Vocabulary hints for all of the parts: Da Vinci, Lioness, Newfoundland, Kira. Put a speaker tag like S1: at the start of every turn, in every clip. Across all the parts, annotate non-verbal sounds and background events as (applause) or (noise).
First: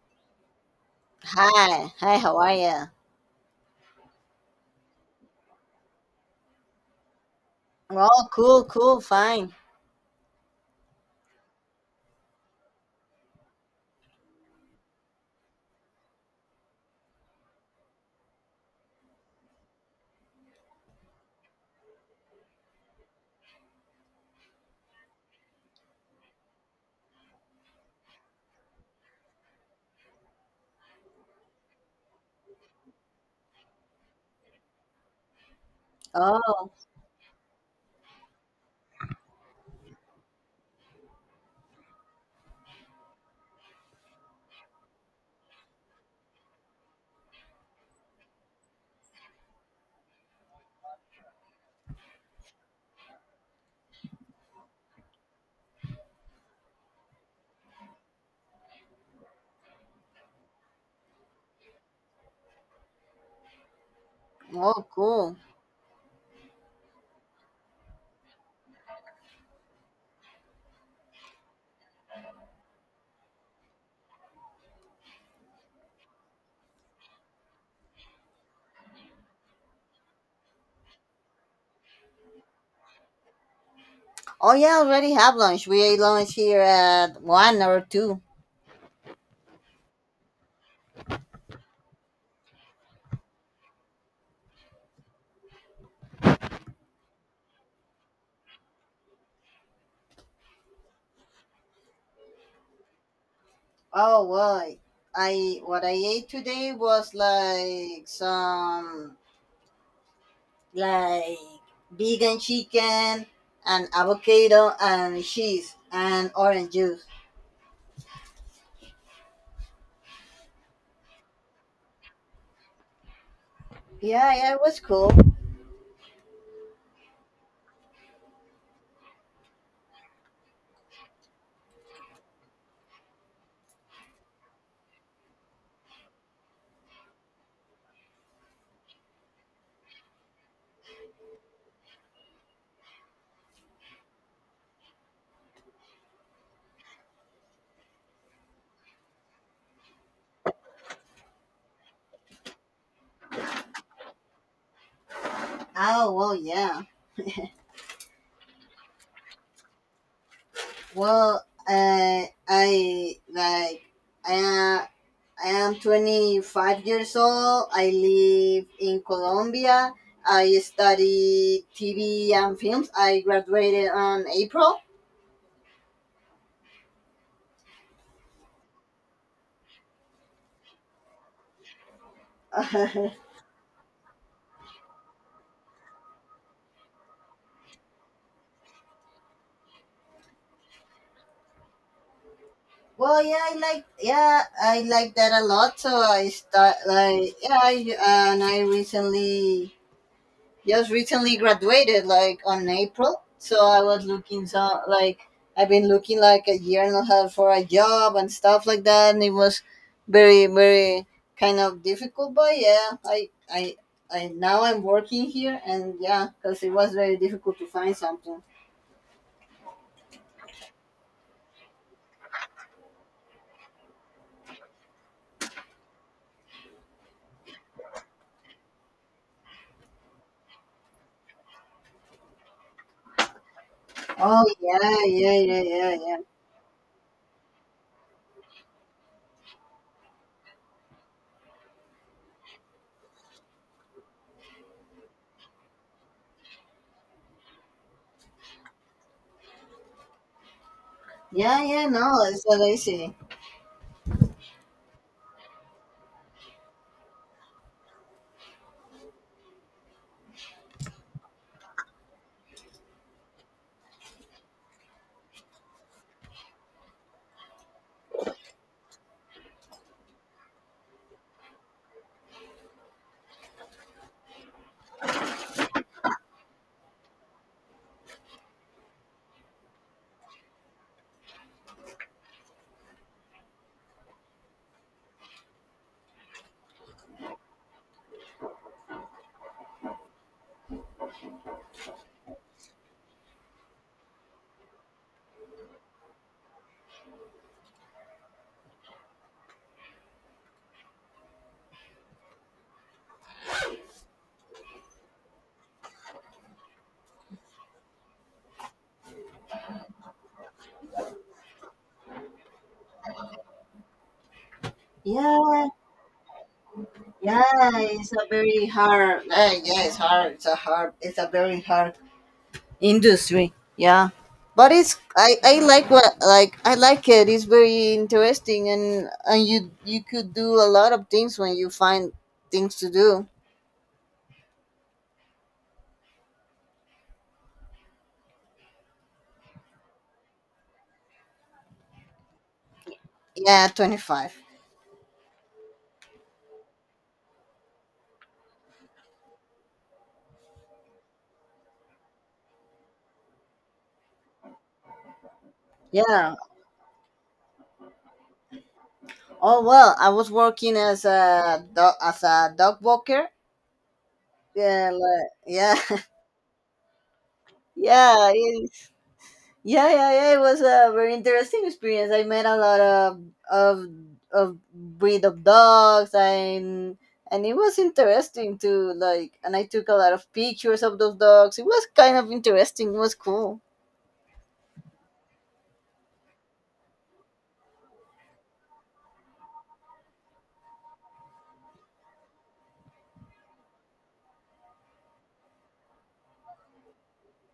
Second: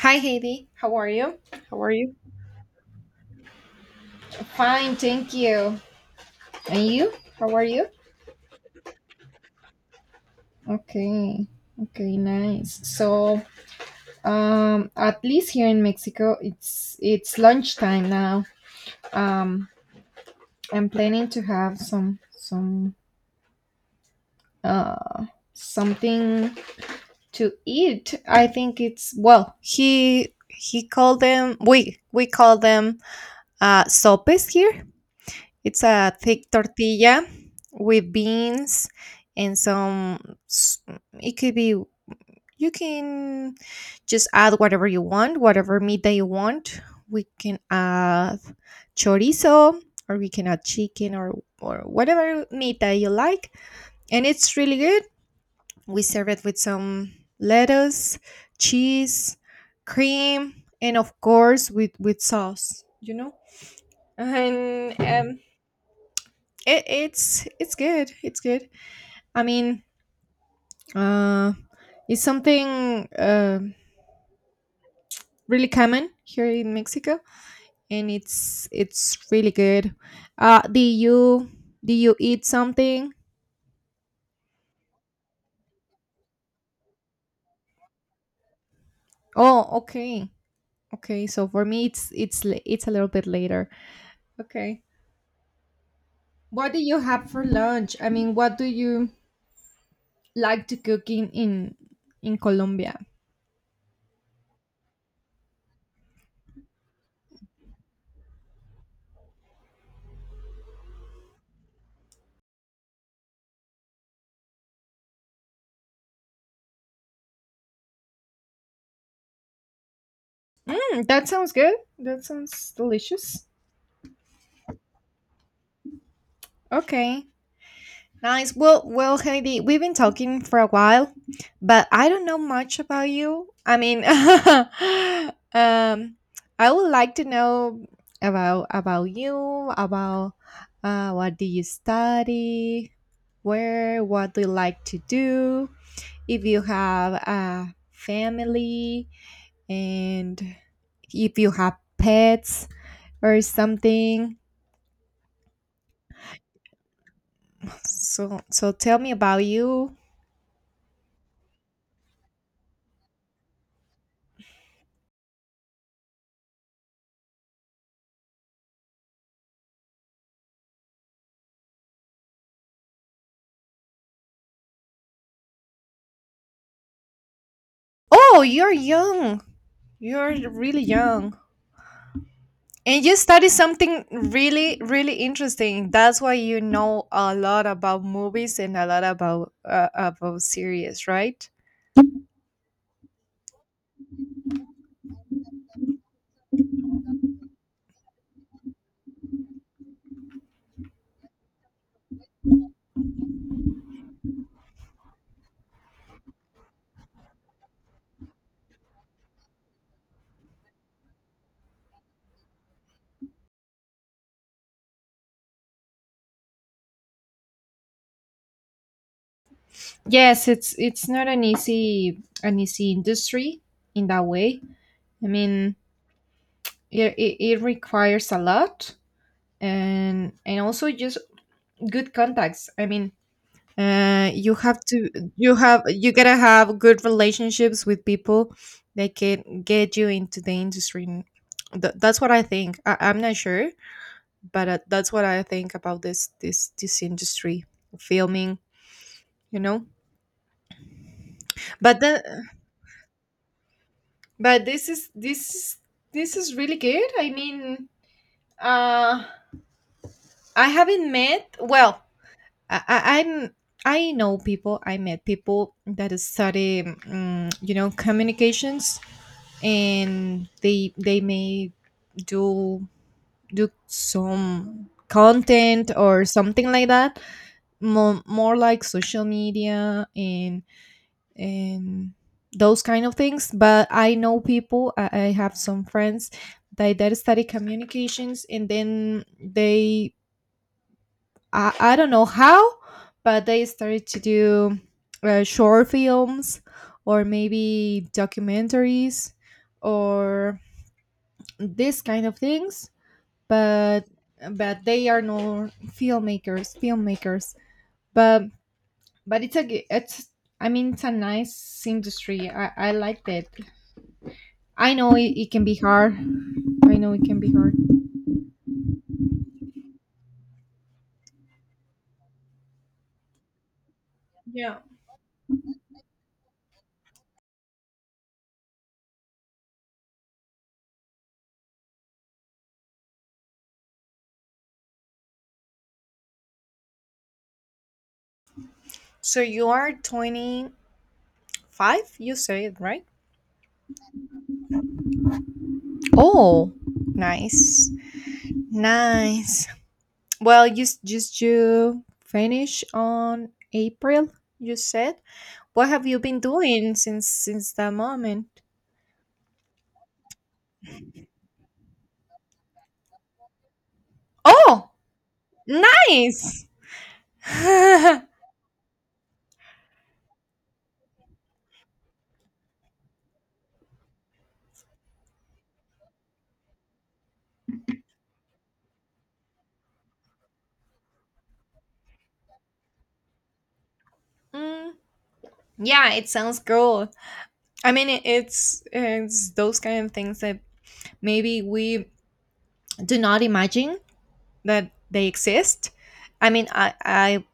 S1: Hi, Heidi. How are you? How are
S2: Hi,
S1: you?
S2: hi, how are you?
S1: Fine, thank you. And you? How are you?
S2: Oh, cool, cool, fine.
S1: Okay. Okay, nice. So, at least here in Mexico, it's lunchtime now. Um, I'm planning to have some uh something to eat. I think it's well. He called them. We call them sopes here. It's a thick
S2: Oh,
S1: tortilla with beans and some. s- It could be. You can just add whatever you want, whatever meat that you want. We can add chorizo, or we can add chicken, or whatever meat that you like, and it's really good. We serve it with some lettuce, cheese, cream, and of course with sauce. You know,
S2: oh,
S1: and
S2: cool.
S1: it's good. I mean, uh it's something really common here in Mexico, and it's really good. uh do you do you eat something?
S2: Oh, yeah, already have lunch. We ate lunch here at one or two.
S1: Oh, okay. Okay, so for me it's a little bit later. Okay, what do you have for lunch? I mean, what do you like to cook in Colombia?
S2: Oh, well, I what I ate today was like some like vegan chicken and avocado and cheese and orange juice.
S1: That sounds good. That sounds delicious.
S2: Yeah, yeah, it was cool.
S1: Okay. Nice. Well, Heidi, we've been talking for a while, but I don't know much about you. I mean, (laughs) I would like to know about you, about what do you study, where, what do you like to do, if you have a family, and if you have pets or something.
S2: Oh, well, yeah.
S1: So, tell me about you.
S2: Well, I am I am 25 years old. I live in Colombia. I study TV and films. I graduated on April.
S1: Oh, you're young. You're really young. And you
S2: (laughs)
S1: study something really, really interesting. That's why you know a lot about movies and a lot about series, right?
S2: Well, yeah, I like that a lot. So I start like yeah, I recently just recently graduated like on April. So I've been looking like a year and a half for a job and stuff like that, and it was very, very kind of difficult. But yeah, I now I'm working here, and yeah, because it was very difficult to find something.
S1: Yes, it's not an easy industry in that way. I mean, it requires a lot, and also just good contacts. I mean,
S2: Oh,
S1: you have to
S2: yeah, yeah,
S1: you
S2: yeah,
S1: have
S2: yeah,
S1: you
S2: yeah,
S1: gotta have good relationships with people that can get you into the industry, and that's what I think. I'm not sure, but that's what I think about this industry, filming you know
S2: yeah, yeah,
S1: but
S2: no, it's
S1: the
S2: so lazy.
S1: but this is really good. I mean, uh I haven't met well, i, I i'm I know people. I met people that study, communications, and they may do do some content or something like that, more like social media, and those kind of things. But I know people. I have some friends that study communications, and then I don't know how, but they started to do short films, or maybe documentaries, or this kind of things. But but they are no filmmakers. but but it's I mean, it's a nice industry. I liked it. I know it can
S2: Yeah,
S1: be hard. I know it can
S2: yeah,
S1: be hard.
S2: it's a very hard, yeah, it's a very hard industry, yeah. But
S1: Yeah.
S2: it's I like, what like I like it it's very interesting, and you could do a lot of things when you find things to do.
S1: So you are 25, you said, right?
S2: Yeah, 25.
S1: Oh, nice. Nice. Well, just you finish on April, you said. What have you
S2: Yeah.
S1: been doing since that moment?
S2: Oh, well, I was working as a dog walker.
S1: Oh,
S2: Yeah, like, yeah. (laughs)
S1: nice. (laughs)
S2: Yeah, yeah, yeah, yeah. It was a very interesting experience. I met a lot of of breed of dogs, and it was interesting to like. And I took a lot of pictures of those dogs. It was kind of interesting. It was cool.
S1: Mm, yeah, it sounds cool. I mean, it's those kind of things that maybe we do not imagine that they exist. I mean, I I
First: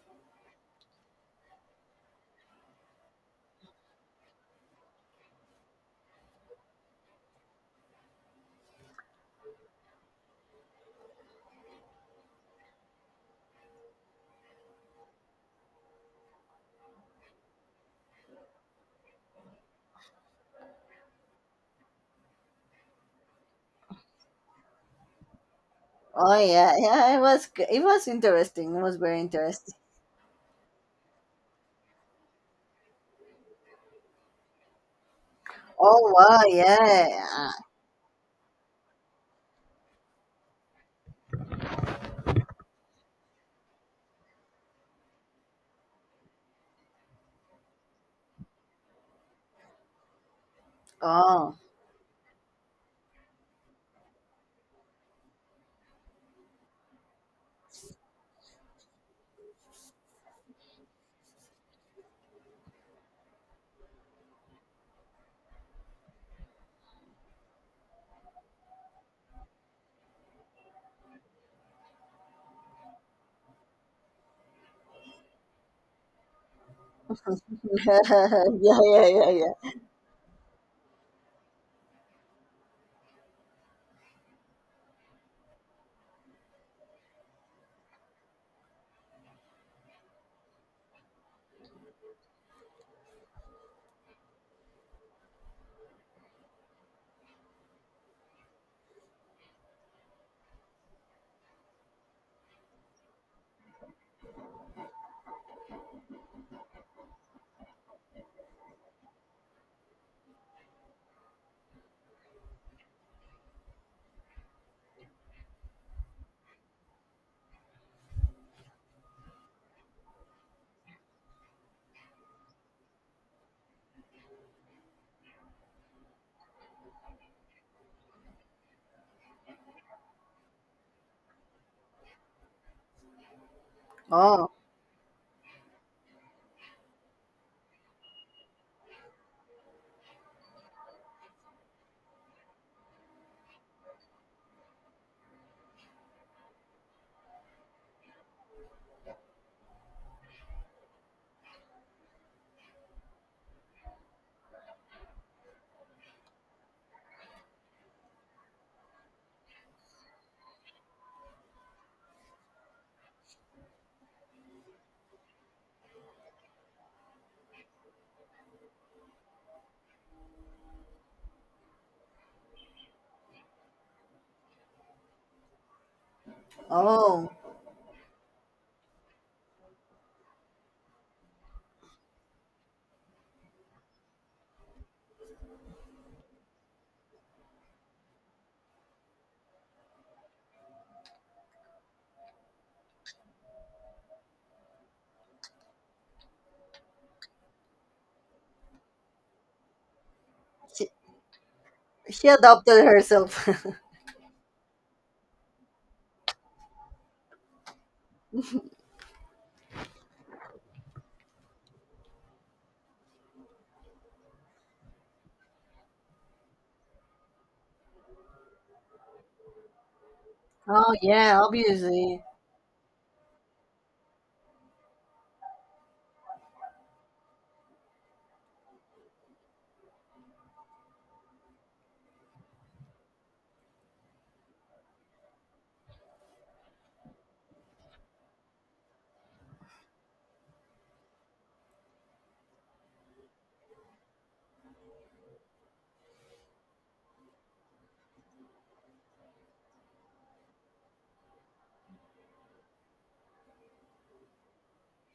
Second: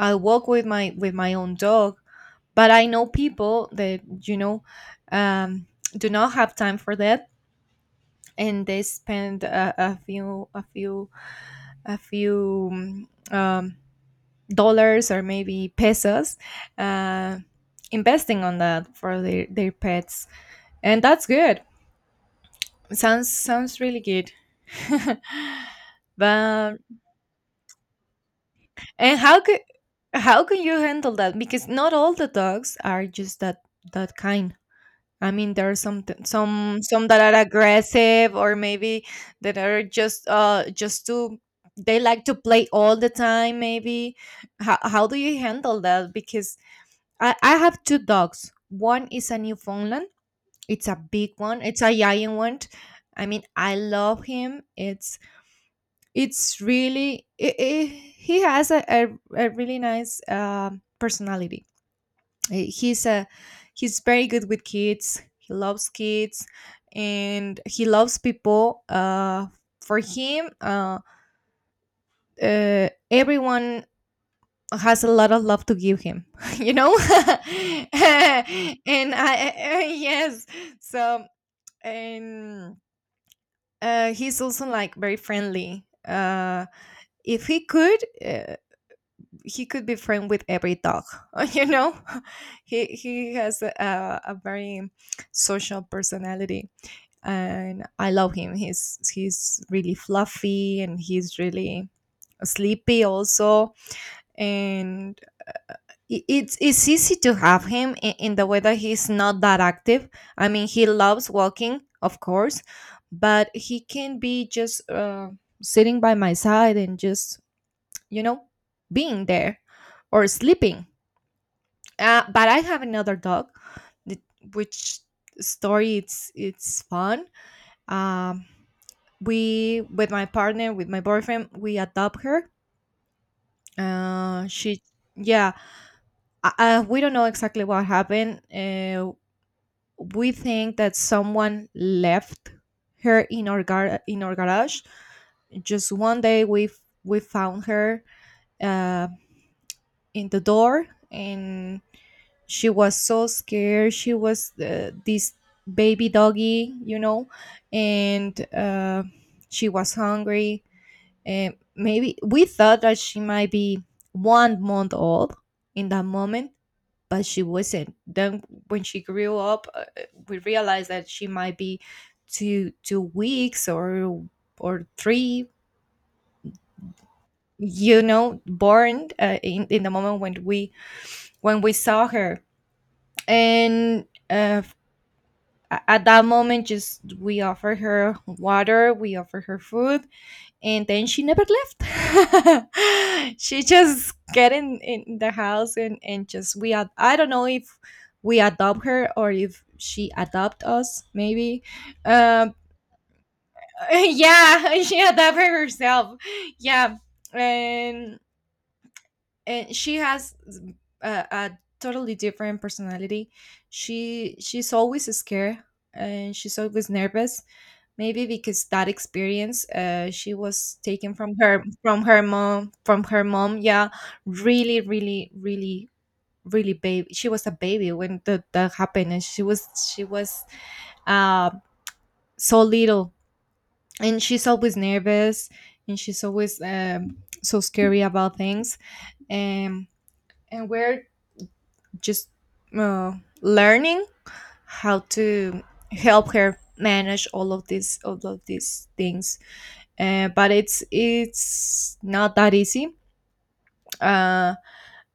S1: I walk with my own dog, but I know people that you know um, do not have time for that, and they spend a few um, dollars or maybe pesos, uh, investing on that for their pets. And that's good. Sounds really good. (laughs)
S2: Oh,
S1: but
S2: yeah, yeah. It was interesting. It was
S1: and
S2: very
S1: how could
S2: interesting.
S1: how can you handle that, because not all the dogs are just that kind? I mean, there are some
S2: Oh,
S1: t-
S2: wow,
S1: some that are
S2: yeah.
S1: aggressive, or maybe that are just to they like to play all the time, maybe. How do you handle that? Because I have two dogs. One is a Newfoundland. It's a big
S2: Oh,
S1: one. It's a giant one. I mean, I love him. It's really I he has a really nice personality. He- He's a he's very good with kids. He loves kids, and he loves people. For him, everyone has a lot of love to give him, (laughs) you know. (laughs)
S2: (laughs)
S1: and
S2: yeah, yeah, yeah, yeah.
S1: I (laughs) yes, so and he's also like very friendly. If he could uh, he could be friend with every dog, (laughs) you know. (laughs) He has a very social personality, and I love him. He's really fluffy, and he's really sleepy also. And it's easy to have him, in the way that he's not that active. I mean, he loves walking, of course, but he can be just sitting by my side and just you know being there or sleeping. But I have another dog, th- which story it's fun. Um, we with my partner with my boyfriend we adopt her.
S2: Oh,
S1: She Yeah, we don't know exactly what happened. We think that someone left her in our garage. Just one day, we found her, uh, in the door, and she was so scared. She was this baby doggy, and she was hungry. And maybe we thought that she might be 1 month old in that moment, but she wasn't. Then, when she grew up, we realized that she might be two weeks, or three,
S2: oh.
S1: born in the moment when we saw her, and uh, at that moment, just we offer her water, we offer her food, and then she never left. (laughs) She just get in the house, and just I don't know if we adopt her or if she adopt
S2: She,
S1: us, maybe.
S2: she
S1: um
S2: adopted herself.
S1: (laughs)
S2: (laughs)
S1: yeah. (laughs) She adopted herself. Yeah, and and she has a totally different personality. She's always scared, and she's always nervous. Maybe because that experience, she was
S2: Oh,
S1: taken from
S2: yeah,
S1: her from
S2: obviously.
S1: her mom from her mom, yeah, really, really, really, really baby. She was a baby when that happened, and she was uh, so little, and she's always nervous, and she's always so scary about things, and and we're just uh, learning how to help her manage all of these things. But it's not that easy. Uh,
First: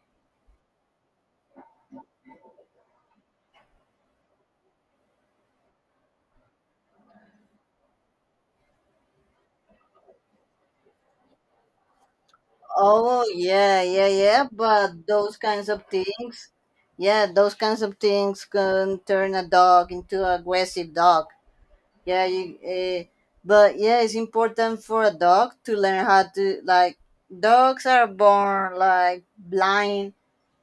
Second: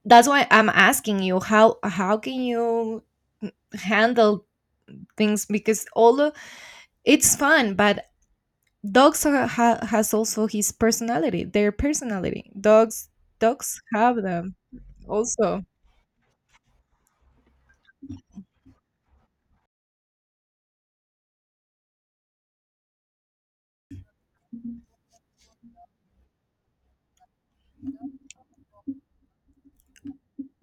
S1: that's why I'm asking you how can you handle things, because, although it's fun, but dogs has also their personality. Dogs
S2: Oh,
S1: dogs
S2: yeah, yeah,
S1: have
S2: yeah.
S1: them
S2: But those
S1: also.
S2: kinds of things, yeah, those kinds of things can turn a dog into an aggressive dog. Yeah, you. But yeah, it's important for a dog to learn how to like. Dogs are born like blind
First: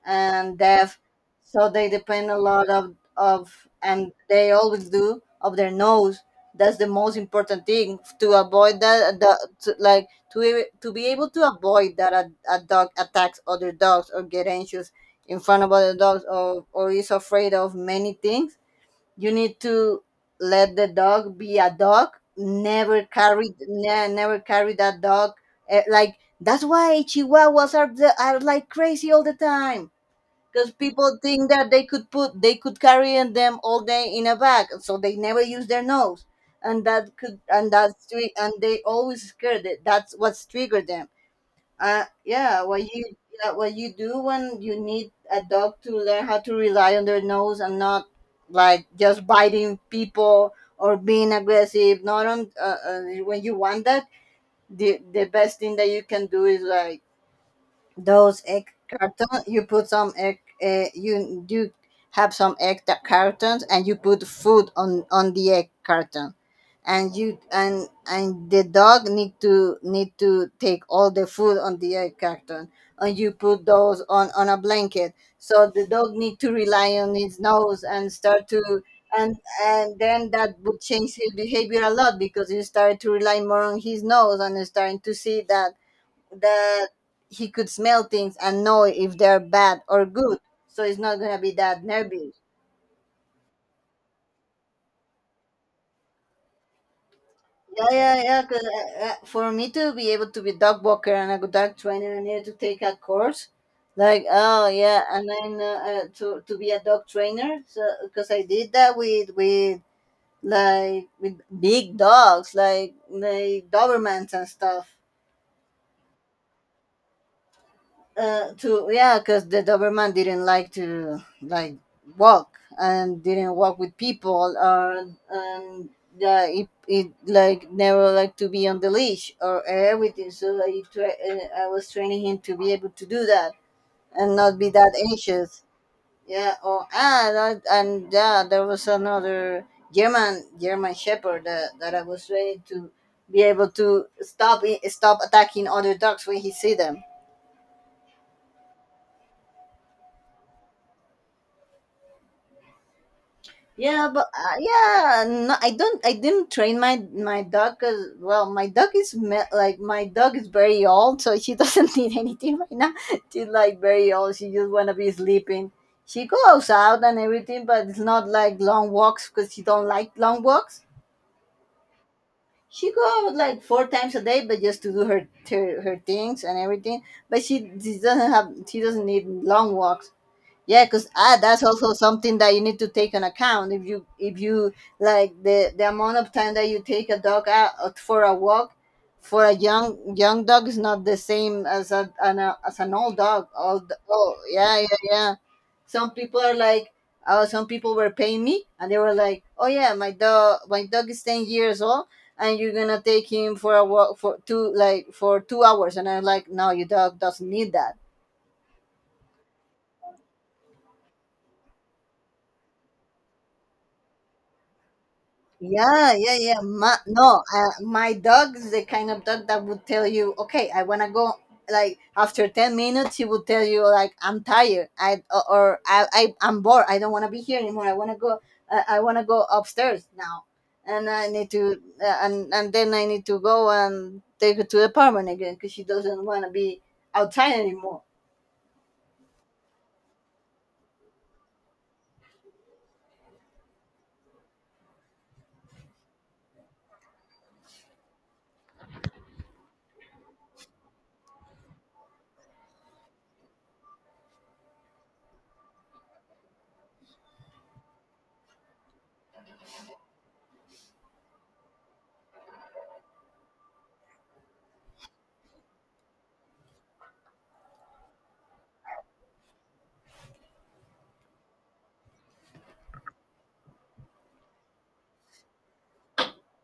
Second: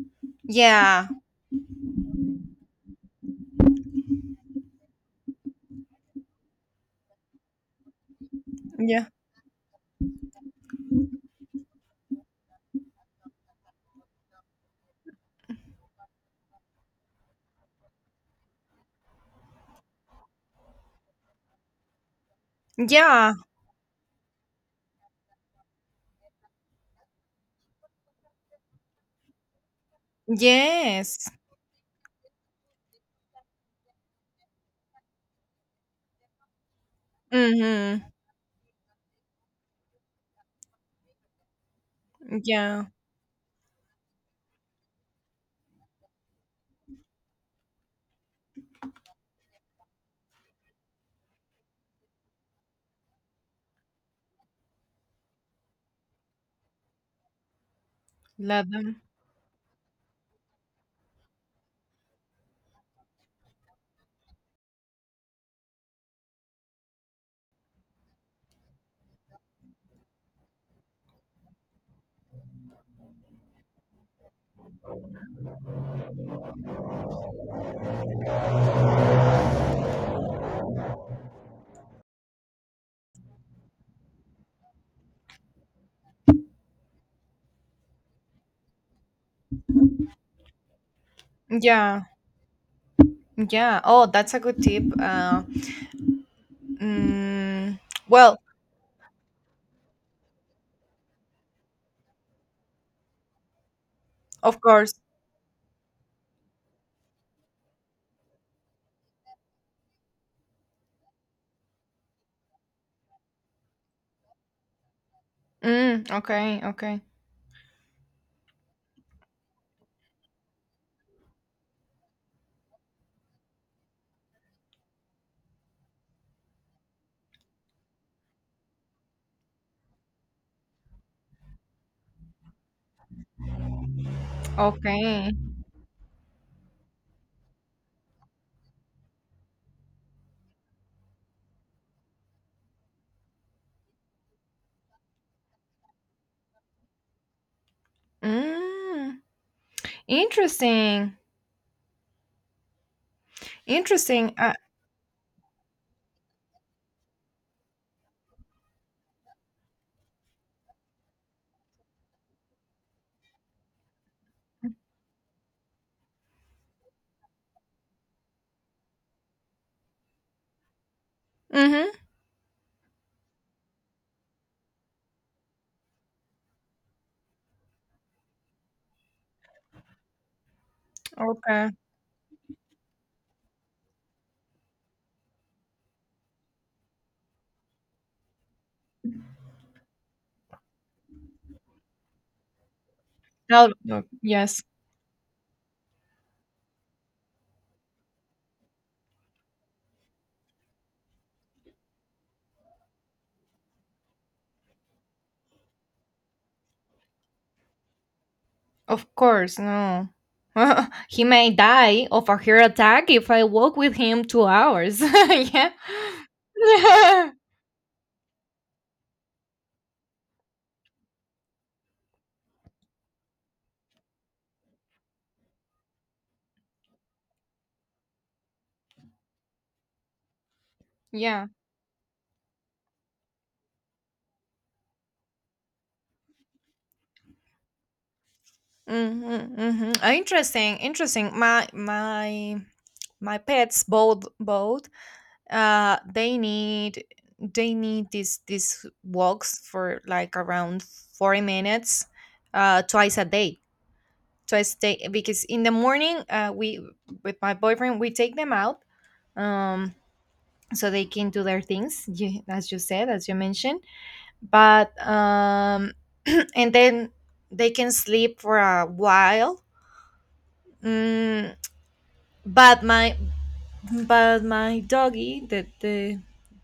S2: and deaf,
S1: Yeah,
S2: so they depend a lot of and they always do, of their nose. That's the most important thing, to avoid
S1: yeah,
S2: that, the, to, like to be able to avoid that a dog attacks other dogs or get anxious in front of other dogs, or is afraid of many things. You need to let the dog be a dog. never
S1: yeah,
S2: carry ne- never carry that dog, eh, like that's why chihuahuas are, are like crazy all the time, because people
S1: yes.
S2: think that they could carry in them all day in a bag, so they never use their nose.
S1: Mm-hmm.
S2: And they always scared it, that's what's triggered them. uh yeah what
S1: Yeah,
S2: you yeah, what you do when you need a dog to learn how to rely on their nose and not like just biting people or being aggressive, not on when you want that, the best thing that you can do is like those egg
S1: love them.
S2: cartons. You put some egg, you do have some egg that cartons, and you put food on the egg carton, and the dog need to take all the food on the egg carton, and you put those on a blanket, so the dog need to rely on its nose and start to. And, and then that would change his behavior a lot, because he started to rely more on his nose and is starting to see that that he could smell things and know if they're bad or good. So it's not gonna be that
S1: Yeah,
S2: nervy.
S1: yeah. Oh, that's a good tip. Mm,
S2: Yeah, yeah,
S1: well,
S2: yeah. 'Cause, for me to be able to be dog walker and a good dog trainer, I needed to take a course. Like,
S1: of
S2: oh,
S1: course.
S2: yeah, and then to be a dog trainer. So because I did that with like with big dogs, like Dobermans and stuff.
S1: Okay, okay.
S2: To Yeah, because the Doberman didn't like to like walk, and didn't walk with people, or and yeah, it like never like to be on the leash or everything. So I was training him to be able to do that, and not be that
S1: Okay.
S2: anxious. Yeah. Oh, ah, that, and yeah, there was another German Shepherd that, I was training to be able to stop attacking other dogs when he see them.
S1: Mm, interesting.
S2: Yeah, but
S1: Interesting.
S2: yeah, no, I don't. I didn't train my dog, 'cause well, my dog is very old, so she doesn't (laughs) need anything right now. She's like very old. She just wanna be sleeping. She goes out and everything, but it's not like long walks because she don't like long walks.
S1: Mm-hmm.
S2: She goes like four times a day, but just to do her her things and everything. But she doesn't have, she doesn't need long walks. Yeah, because that's
S1: Okay.
S2: also something that you need to take on account, if you like the amount of time that you take a dog out for a walk. For a young dog is not the same as as an old dog,
S1: Now,
S2: old.
S1: no,
S2: Oh,
S1: yes,
S2: yeah, yeah, yeah. some people are like Oh, some people were paying me, and they were like, oh, yeah, my dog, is 10 years old, and you're gonna take him for a walk for two like for 2 hours, and I'm like, no, your dog doesn't need that.
S1: of course, no. (laughs) He may die of a heart attack if I walk with him 2 hours. (laughs) Yeah.
S2: Yeah, yeah, yeah. No,
S1: (laughs)
S2: my dog is the kind of dog that would tell you, okay, I want to go. Like, after 10 minutes, he would tell you, like, I'm tired, I or I I'm bored. I don't want to be here anymore. I want to go. I want to go upstairs now, and I
S1: Yeah.
S2: need to, and then I need to go and take her to the apartment again, because she doesn't want to be outside anymore.
S1: Mm-hmm, mm-hmm. Interesting, interesting. My pets, both, uh they need they need these walks for like around 40 minutes, twice a day, because in the morning, we with my boyfriend we take them out, um so they can do their things, you, as you mentioned, but (clears throat) and then they can sleep for a while. mm, but my but my doggy, the the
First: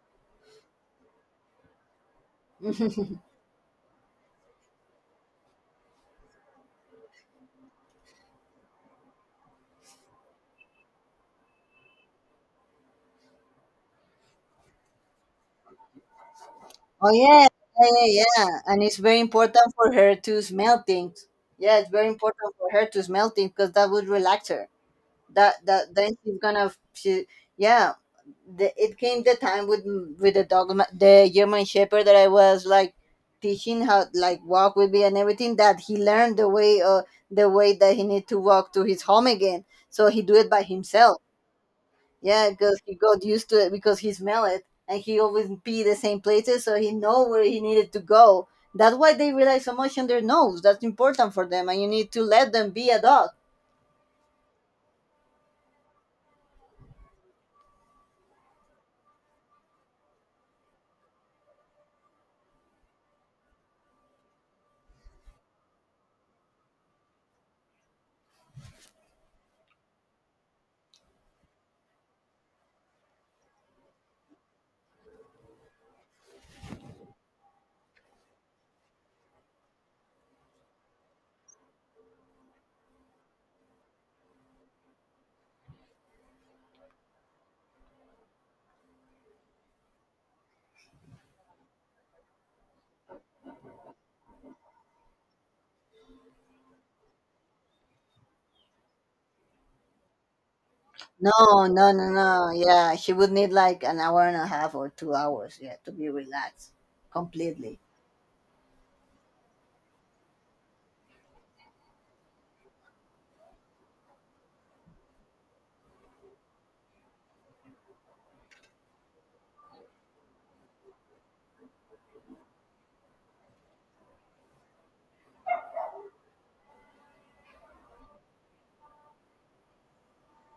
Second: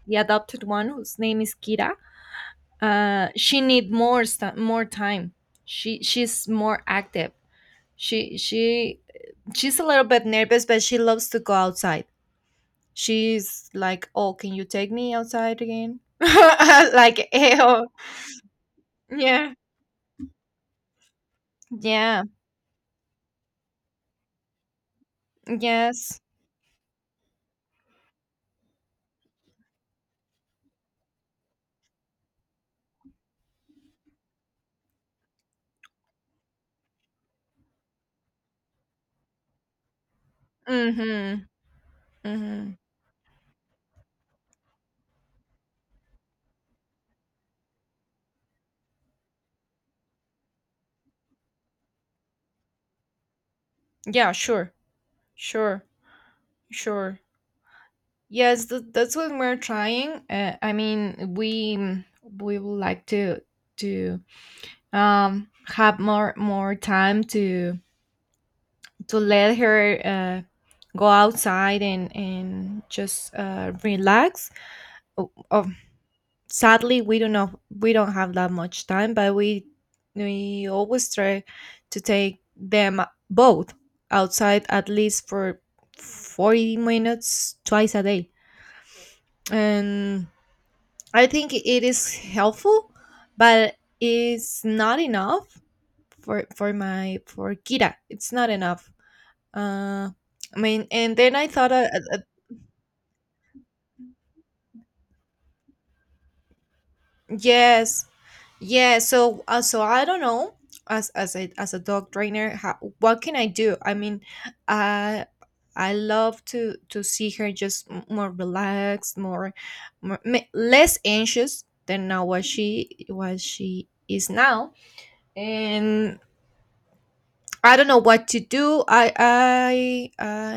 S1: the adopted one, whose name is Kira, she need more time. She's more active. She she she's a little bit nervous, but she loves to go outside. She's like, oh, can you take me outside again? (laughs)
S2: Oh,
S1: Like,
S2: yeah,
S1: ew.
S2: yeah, yeah, yeah. And it's very
S1: Yeah,
S2: important for her to smell things. Yeah, it's very
S1: yeah,
S2: important for her to smell things, because that would relax her. That then
S1: yes.
S2: she's gonna she, yeah. It came the time with the the German Shepherd, that I was like teaching how like walk with me and everything, that he learned the way, that he need to walk to his home again. So he do it by himself,
S1: Mm-hmm,
S2: yeah,
S1: mm-hmm.
S2: because he got used to it, because he smelled it, and he always pee the same places, so he know where he needed to go. That's why they rely so much on their nose. That's important for them, and you need to let them be a dog.
S1: Yeah, sure, sure, sure. Yes, that's what we're trying, I mean, we would like to have more time to let her, go outside, and just relax. Oh, oh, sadly, we don't have that much time, but we always try to take them both outside at least for 40 minutes twice a day, and I think it is helpful, but it's not enough for Kira. It's not enough. Uh, I mean, and then I
S2: No,
S1: thought,
S2: no, no, no. Yeah, she would need like an hour and a half or 2 hours. Yeah, to be relaxed completely.
S1: yes, yes. So I don't know. As a dog trainer, what can I do? I mean, I I love to see her, just more relaxed, less anxious than now, what she is now, and I don't know what to do. I.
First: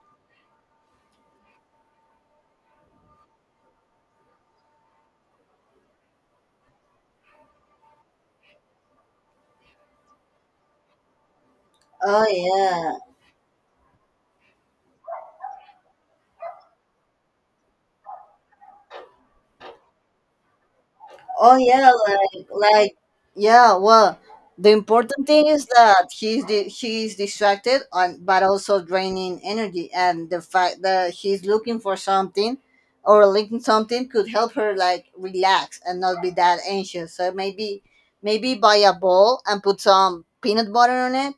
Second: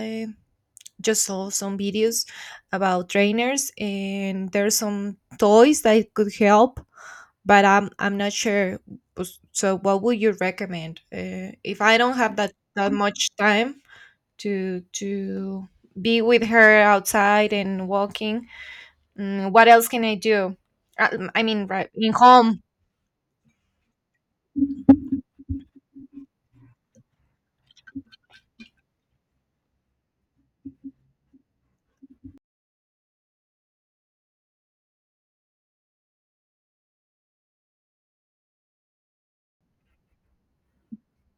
S1: just saw some videos about trainers, and there's some toys that could help, but I'm not sure. Pues, so what would you recommend, if I don't
S2: Oh,
S1: have that
S2: yeah,
S1: much time to be with her outside and walking? What else can I do? i, I
S2: oh,
S1: mean, right
S2: yeah,
S1: in
S2: like,
S1: home.
S2: yeah. Well, the important thing is that he's distracted, and but also draining energy, and the fact that he's looking for something or linking something could help her like relax and not be that anxious. So maybe buy a bowl and put some peanut butter on it,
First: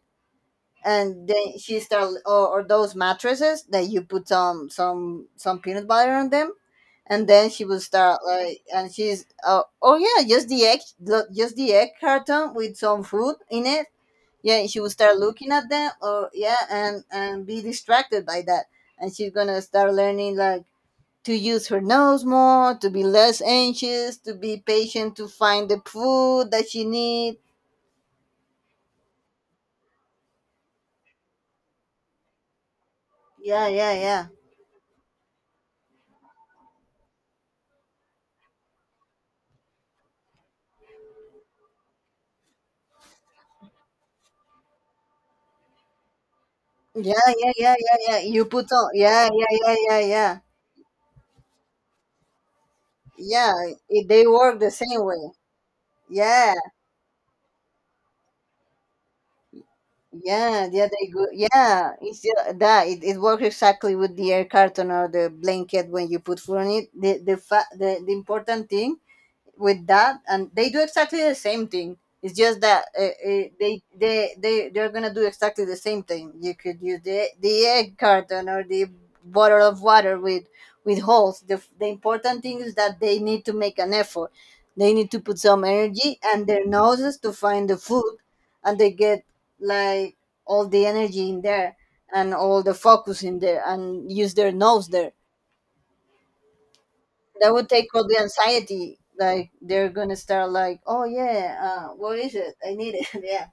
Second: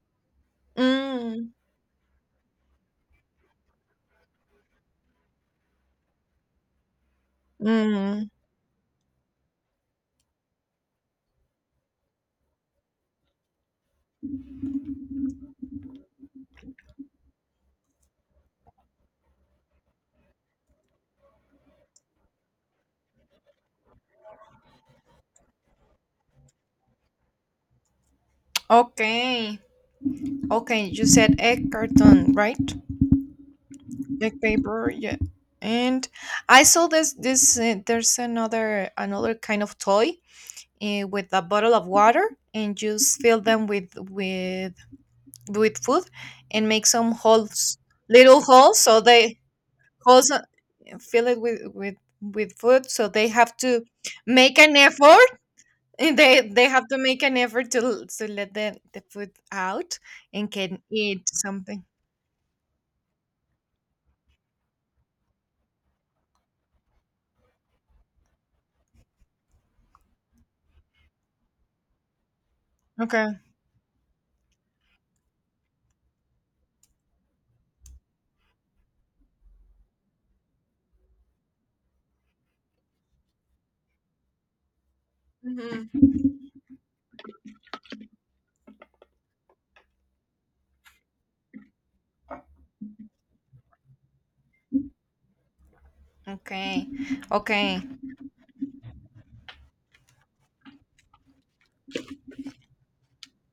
S2: and
S1: mm,
S2: then she start, or those mattresses that you put some peanut butter on them, and then she would start
S1: mm,
S2: like, and she's, oh, yeah, just the just the egg carton with some food in it. Yeah, she would start looking at them, or yeah, and be distracted by that, and she's gonna start learning like to use her nose more, to be less anxious, to be patient, to find the food that she needs.
S1: okay, okay, you said egg carton, right?
S2: Yeah, yeah, yeah.
S1: Black paper, yeah. And I saw this this there's another kind of toy, with a bottle of water, and just fill them with food and make some
S2: Yeah, yeah, yeah,
S1: holes,
S2: yeah, yeah.
S1: little
S2: You put
S1: holes,
S2: on.
S1: so
S2: Yeah,
S1: they,
S2: yeah, yeah, yeah,
S1: holes
S2: yeah.
S1: fill it with food, so they
S2: Yeah,
S1: have to
S2: they
S1: make
S2: work the
S1: an
S2: same
S1: effort,
S2: way.
S1: and they
S2: Yeah,
S1: they have to make an effort to let the food out and
S2: yeah,
S1: can
S2: yeah. They
S1: eat
S2: go.
S1: something.
S2: Yeah, it's that. It works exactly with the air carton or the blanket when you put food on it. The important thing with that, and they do exactly the same thing, it's just that,
S1: Okay.
S2: they're gonna do exactly the same thing. You could use the egg carton or the bottle of water with holes. The important thing is that they need to make an effort, they need to put some
S1: Mhm.
S2: energy and their noses to find the food, and they get like all the energy in there, and all the focus in there, and use their nose there.
S1: Okay,
S2: That would
S1: okay.
S2: take all the anxiety. Like they're gonna start like, oh, yeah, what is it? I need it. (laughs) Yeah.